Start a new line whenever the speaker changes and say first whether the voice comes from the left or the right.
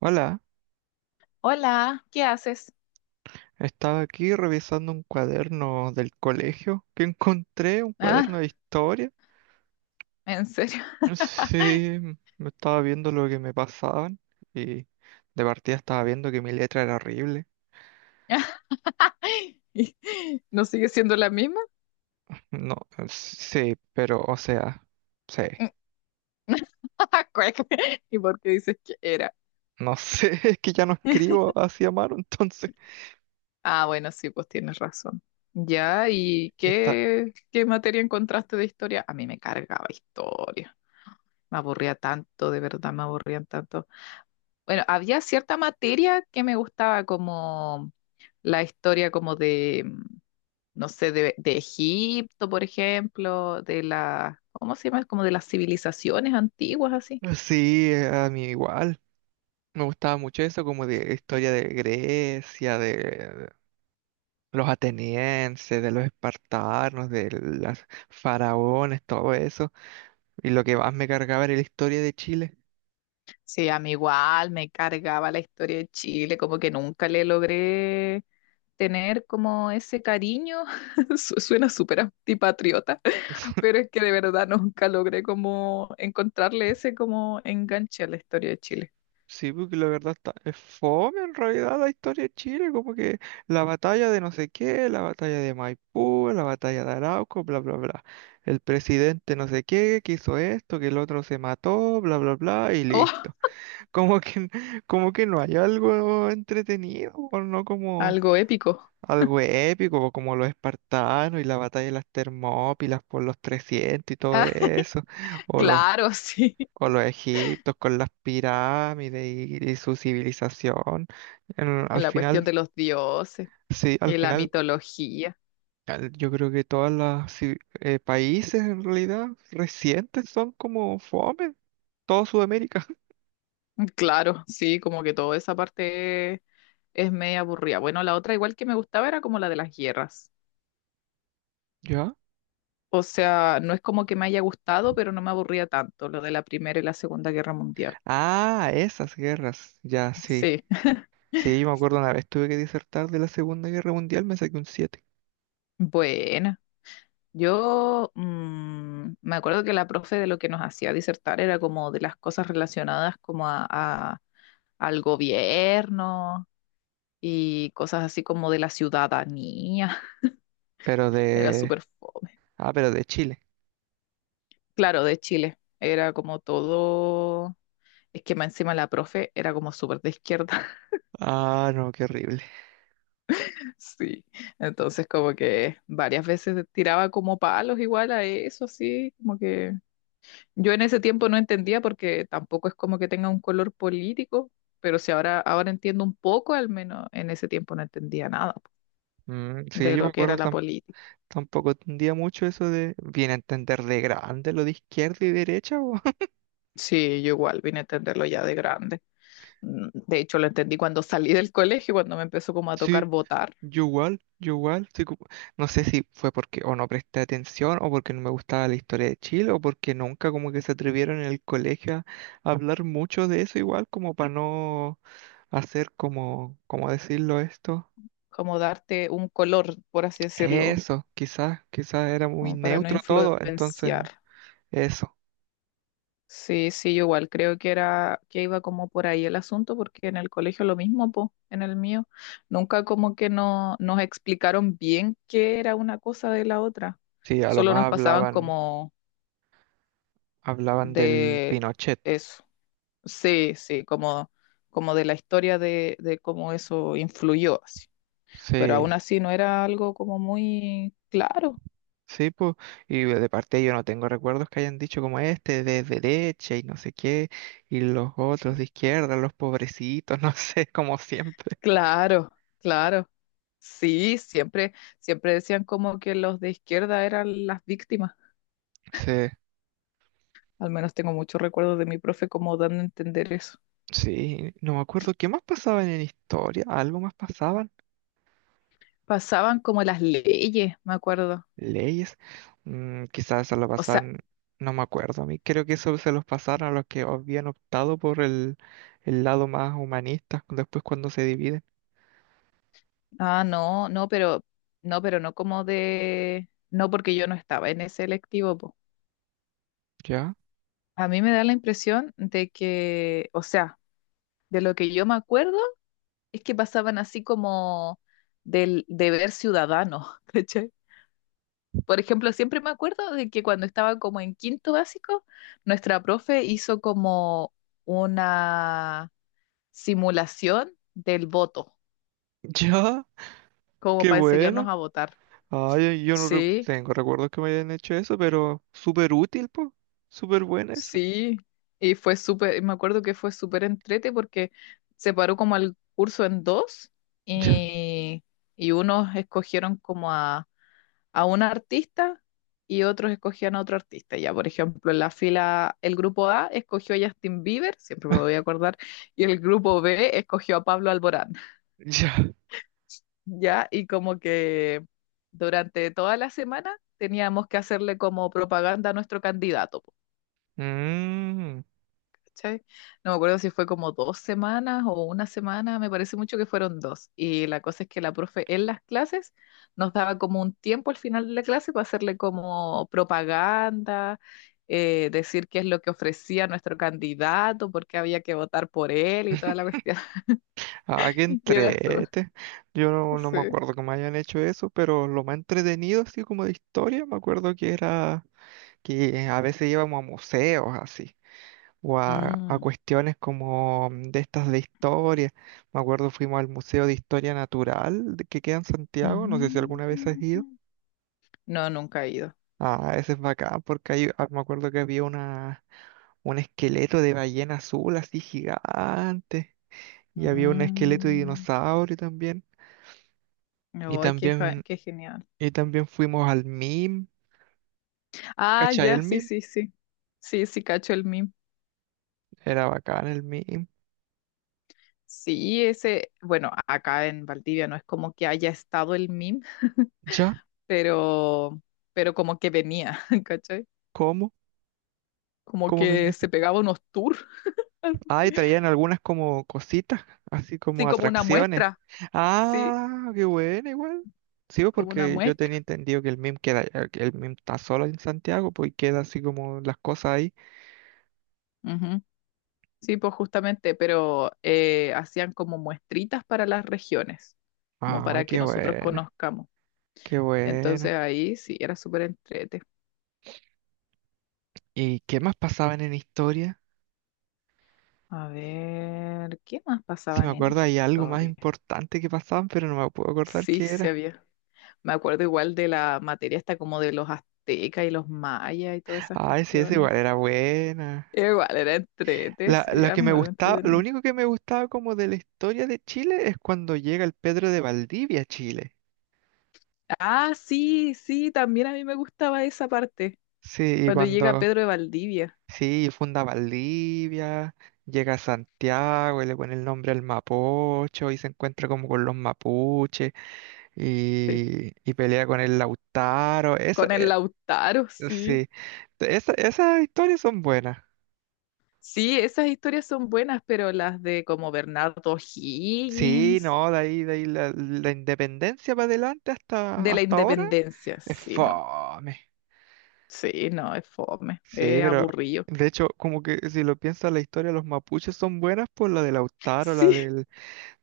right: Hola,
left: Hola, ¿qué haces?
right: estaba aquí revisando un cuaderno del colegio que encontré, un cuaderno
left: Ah,
right: de historia.
left: ¿en serio?
right: Sí, me estaba viendo lo que me pasaban y de partida estaba viendo que mi letra era horrible.
left: ¿Y ¿No sigue siendo la misma?
right: No, sí, pero o sea, sí,
left: Cuec. ¿Y por qué dices que era?
right: no sé, es que ya no escribo así a mano, entonces
left: Ah, bueno, sí, pues tienes razón. Ya, ¿y
right: está,
left: qué materia encontraste de historia? A mí me cargaba historia. Me aburría tanto, de verdad, me aburrían tanto. Bueno, había cierta materia que me gustaba como la historia como de, no sé, de Egipto, por ejemplo, de la, ¿cómo se llama? Como de las civilizaciones antiguas, así.
right: sí, a mí igual. Me gustaba mucho eso como de historia de Grecia, de los atenienses, de los espartanos, de los faraones, todo eso. Y lo que más me cargaba era la historia de Chile.
left: Sí, a mí igual me cargaba la historia de Chile, como que nunca le logré tener como ese cariño. Suena súper antipatriota, pero es que de verdad nunca logré como encontrarle ese como enganche a la historia de Chile.
right: Sí, porque la verdad está, es fome en realidad la historia de Chile, como que la batalla de no sé qué, la batalla de Maipú, la batalla de Arauco, bla, bla, bla. El presidente no sé qué, que hizo esto, que el otro se mató, bla, bla, bla, y
left: Oh,
right: listo. Como que, como que no hay algo entretenido, o no como
left: algo épico.
right: algo épico, como los espartanos y la batalla de las Termópilas por los 300 y todo
left: Ah,
right: eso, o los,
left: claro, sí.
right: o los egiptos con las pirámides y su civilización.
left: Y
right: Al
left: la cuestión
right: final,
left: de los dioses
right: sí, al
left: y la
right: final,
left: mitología.
right: yo creo que todos los países en realidad recientes son como fome, todo Sudamérica.
left: Claro, sí, como que toda esa parte es media aburrida. Bueno, la otra igual que me gustaba era como la de las guerras.
right: ¿Ya?
left: O sea, no es como que me haya gustado, pero no me aburría tanto lo de la Primera y la Segunda Guerra Mundial.
right: Ah, esas guerras, ya, sí.
left: Sí,
right: Sí, yo me acuerdo una vez tuve que disertar de la Segunda Guerra Mundial, me saqué un siete.
left: bueno, yo me acuerdo que la profe de lo que nos hacía disertar era como de las cosas relacionadas como al gobierno y cosas así como de la ciudadanía.
right: Pero
left: Era
right: de,
left: súper fome.
right: ah, pero de Chile.
left: Claro, de Chile. Era como todo. Es que más encima la profe era como súper de izquierda.
right: Ah, no, qué horrible.
left: Sí. Entonces, como que varias veces tiraba como palos igual a eso, así. Como que yo en ese tiempo no entendía porque tampoco es como que tenga un color político. Pero si ahora entiendo un poco, al menos en ese tiempo no entendía nada
right: Mm, sí,
left: de
right: yo me
left: lo que
right: acuerdo
left: era la política.
right: tampoco entendía mucho eso de. Viene a entender de grande lo de izquierda y derecha, weón.
left: Sí, yo igual vine a entenderlo ya de grande. De hecho, lo entendí cuando salí del colegio, cuando me empezó como a
right: Sí,
left: tocar votar
right: yo igual, yo igual, sí, como, no sé si fue porque o no presté atención o porque no me gustaba la historia de Chile o porque nunca como que se atrevieron en el colegio a hablar mucho de eso igual como para no hacer como, ¿cómo decirlo esto?
left: como darte un color, por así decirlo,
right: Eso, quizás, quizás era muy
left: como para no
right: neutro todo, entonces
left: influenciar.
right: eso.
left: Sí, sí, yo igual creo que era que iba como por ahí el asunto, porque en el colegio lo mismo, po, en el mío, nunca como que no nos explicaron bien qué era una cosa de la otra.
right: Sí, a lo
left: Solo
right: más
left: nos pasaban
right: hablaban,
left: como
right: hablaban del
left: de
right: Pinochet.
left: eso. Sí, sí, como de la historia de cómo eso influyó así. Pero aún
right: Sí,
left: así no era algo como muy claro.
right: sí, pues. Y de parte yo no tengo recuerdos que hayan dicho como este, de derecha y no sé qué, y los otros de izquierda, los pobrecitos, no sé, como siempre.
left: Claro, claro. Sí, siempre, siempre decían como que los de izquierda eran las víctimas.
right: Sí,
left: Al menos tengo muchos recuerdos de mi profe como dando a entender eso.
right: sí, no me acuerdo qué más pasaban en historia, algo más pasaban,
left: Pasaban como las leyes, me acuerdo.
right: leyes, mm, quizás se lo
left: O sea,
right: pasaban, no me acuerdo a mí. Creo que eso se los pasaron a los que habían optado por el lado más humanista después cuando se dividen.
left: ah, no, no, pero no como de, no porque yo no estaba en ese electivo, po.
right: ¿Ya?
left: A mí me da la impresión de que, o sea, de lo que yo me acuerdo es que pasaban así como del deber ciudadano, ¿cachai? Por ejemplo, siempre me acuerdo de que cuando estaba como en quinto básico, nuestra profe hizo como una simulación del voto,
right: Ya,
left: como
right: qué
left: para enseñarnos
right: buena.
left: a votar.
right: Ay, yo no
left: Sí,
right: tengo recuerdos que me hayan hecho eso, pero súper útil, po. Súper buena esa.
left: sí. Y fue súper, me acuerdo que fue súper entrete porque separó como el curso en dos
right: Ya,
left: y, y unos escogieron como a un artista y otros escogían a otro artista. Ya, por ejemplo, en la fila, el grupo A escogió a Justin Bieber, siempre me voy a acordar, y el grupo B escogió a Pablo Alborán.
right: ya.
left: Ya, y como que durante toda la semana teníamos que hacerle como propaganda a nuestro candidato.
right: Mm.
left: ¿Cachai? No me acuerdo si fue como 2 semanas o una semana, me parece mucho que fueron dos. Y la cosa es que la profe en las clases nos daba como un tiempo al final de la clase para hacerle como propaganda, decir qué es lo que ofrecía nuestro candidato, por qué había que votar por él y toda la cuestión.
right: Ah, qué
left: Y era
right: entrete. Yo no, no me
left: sí.
right: acuerdo que me hayan hecho eso, pero lo más entretenido, así como de historia, me acuerdo que era que a veces íbamos a museos, así, o a
left: Mm.
right: cuestiones como mm, de estas de historia. Me acuerdo fuimos al Museo de Historia Natural que queda en Santiago, no sé si
left: Mm.
right: alguna vez has ido.
left: No, nunca he ido.
right: Ah, ese es bacán porque ahí ah, me acuerdo que había una, un esqueleto de ballena azul así gigante y había un esqueleto de
left: Mm.
right: dinosaurio también. Y
left: Ay,
right: también,
left: qué genial.
right: y también fuimos al MIM,
left: Ah,
right: ¿cachai?
left: ya,
right: El
left: sí,
right: MIM,
left: sí, sí. Sí, sí, cacho el meme.
right: era bacán el MIM.
left: Sí, ese, bueno, acá en Valdivia no es como que haya estado el meme,
right: ¿Ya?
left: pero, pero como que venía, ¿Cachai?
right: ¿Cómo?
left: Como
right: ¿Cómo?
left: que se pegaba unos tours,
right: Ay, traían algunas como cositas, así
left: sí,
right: como
left: como una
right: atracciones.
left: muestra, sí,
right: Ah, qué bueno, igual. Sí, pues,
left: como una
right: porque yo tenía
left: muestra.
right: entendido que el MIM queda, que el MIM está solo en Santiago, pues, y queda así como las cosas ahí.
left: Ujú. Sí, pues justamente, pero hacían como muestritas para las regiones, como
right: Ah,
left: para que
right: qué
left: nosotros
right: buena,
left: conozcamos.
right: qué
left: Entonces
right: buena.
left: ahí sí, era súper entrete.
right: ¿Y qué más pasaban en historia?
left: A ver, ¿qué más
right: Si me
left: pasaban en
right: acuerdo, hay algo más
left: historia?
right: importante que pasaban, pero no me puedo acordar
left: Sí,
right: qué
left: se
right: era.
left: había. Me acuerdo igual de la materia hasta como de los aztecas y los mayas y todas esas
right: Ay, sí, esa
left: cuestiones.
right: igual era buena.
left: Igual era entrete, sí,
right: La
left: a
right: que
left: mí
right: me
left: igual me
right: gustaba, lo
left: entretenía.
right: único que me gustaba como de la historia de Chile es cuando llega el Pedro de Valdivia a Chile.
left: Ah, sí, sí, también a mí me gustaba esa parte,
right: Sí, y
left: cuando llega
right: cuando,
left: Pedro de Valdivia,
right: sí, funda Valdivia, llega a Santiago y le pone el nombre al Mapocho y se encuentra como con los mapuches
left: sí,
right: y pelea con el Lautaro. Esa,
left: con el Lautaro, sí.
right: sí, esas historias son buenas.
left: Sí, esas historias son buenas, pero las de como Bernardo
right: Sí,
left: Higgins,
right: no, de ahí la independencia para adelante hasta,
left: de la
right: hasta ahora
left: Independencia,
right: es
left: sí, no,
right: fome.
left: sí, no, es fome,
right: Sí,
left: es
right: pero
left: aburrido.
right: de hecho, como que si lo piensas, la historia de los mapuches son buenas por la de Lautaro, la
left: Sí,
right: del,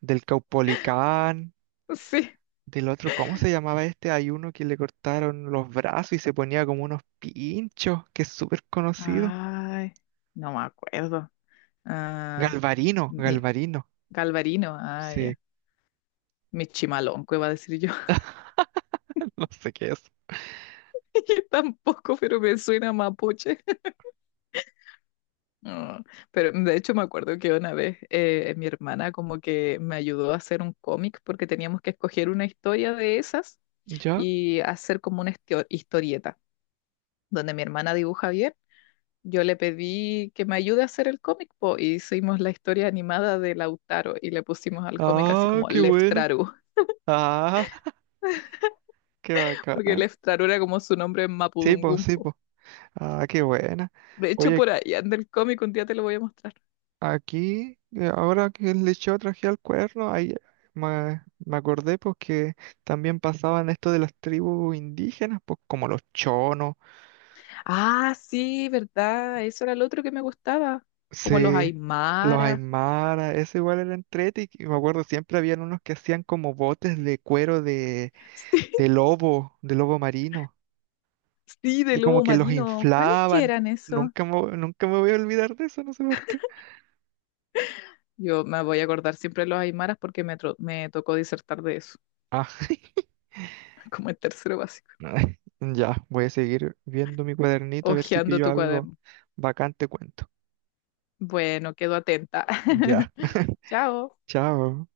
right: del Caupolicán.
left: sí.
right: Del otro, ¿cómo se llamaba este? Hay uno que le cortaron los brazos y se ponía como unos pinchos, que es súper conocido.
left: Ay, no me acuerdo. Ah,
right: Galvarino,
left: mi-
right: Galvarino.
left: Galvarino, ah,
right: Sí,
left: ya. Michimalonco iba a decir yo.
right: no sé qué es.
left: Yo tampoco, pero me suena mapuche. No, pero de hecho me acuerdo que una vez mi hermana como que me ayudó a hacer un cómic porque teníamos que escoger una historia de esas
right: ¿Ya?
left: y hacer como una historieta donde mi hermana dibuja bien. Yo le pedí que me ayude a hacer el cómic po, y hicimos la historia animada de Lautaro y le pusimos al cómic así
right: Ah,
left: como
right: qué bueno.
left: Leftraru,
right: Ah, qué
left: porque el
right: bacán.
left: Eftaro era como su nombre en
right: Sí, pues, sí,
left: Mapudungumpo.
right: pues. Ah, qué buena.
left: De hecho,
right: Oye,
left: por ahí anda el cómic, un día te lo voy a mostrar.
right: aquí, ahora que le yo traje al cuerno, ahí me acordé pues que también pasaban esto de las tribus indígenas, pues como los chonos.
left: Ah, sí, verdad, eso era el otro que me gustaba,
right: Sí,
left: como los
right: los
left: Aymara.
right: Aymara, eso igual era entrete, y me acuerdo siempre habían unos que hacían como botes de cuero
left: Sí,
right: de lobo marino,
left: sí, de
right: y como
left: lobo
right: que los
left: marino. ¿Cuáles que
right: inflaban.
left: eran eso?
right: Nunca me, Nunca me voy a olvidar de eso, no sé por qué.
left: Yo me voy a acordar siempre de los Aymaras porque me tocó disertar de eso,
right: Ah,
left: como el tercero básico,
right: ay, ya, voy a seguir viendo mi cuadernito a ver si
left: hojeando
right: pillo
left: tu
right: algo
left: cuaderno.
right: bacán, te cuento.
left: Bueno, quedo atenta.
right: Ya,
left: Chao.
right: chao.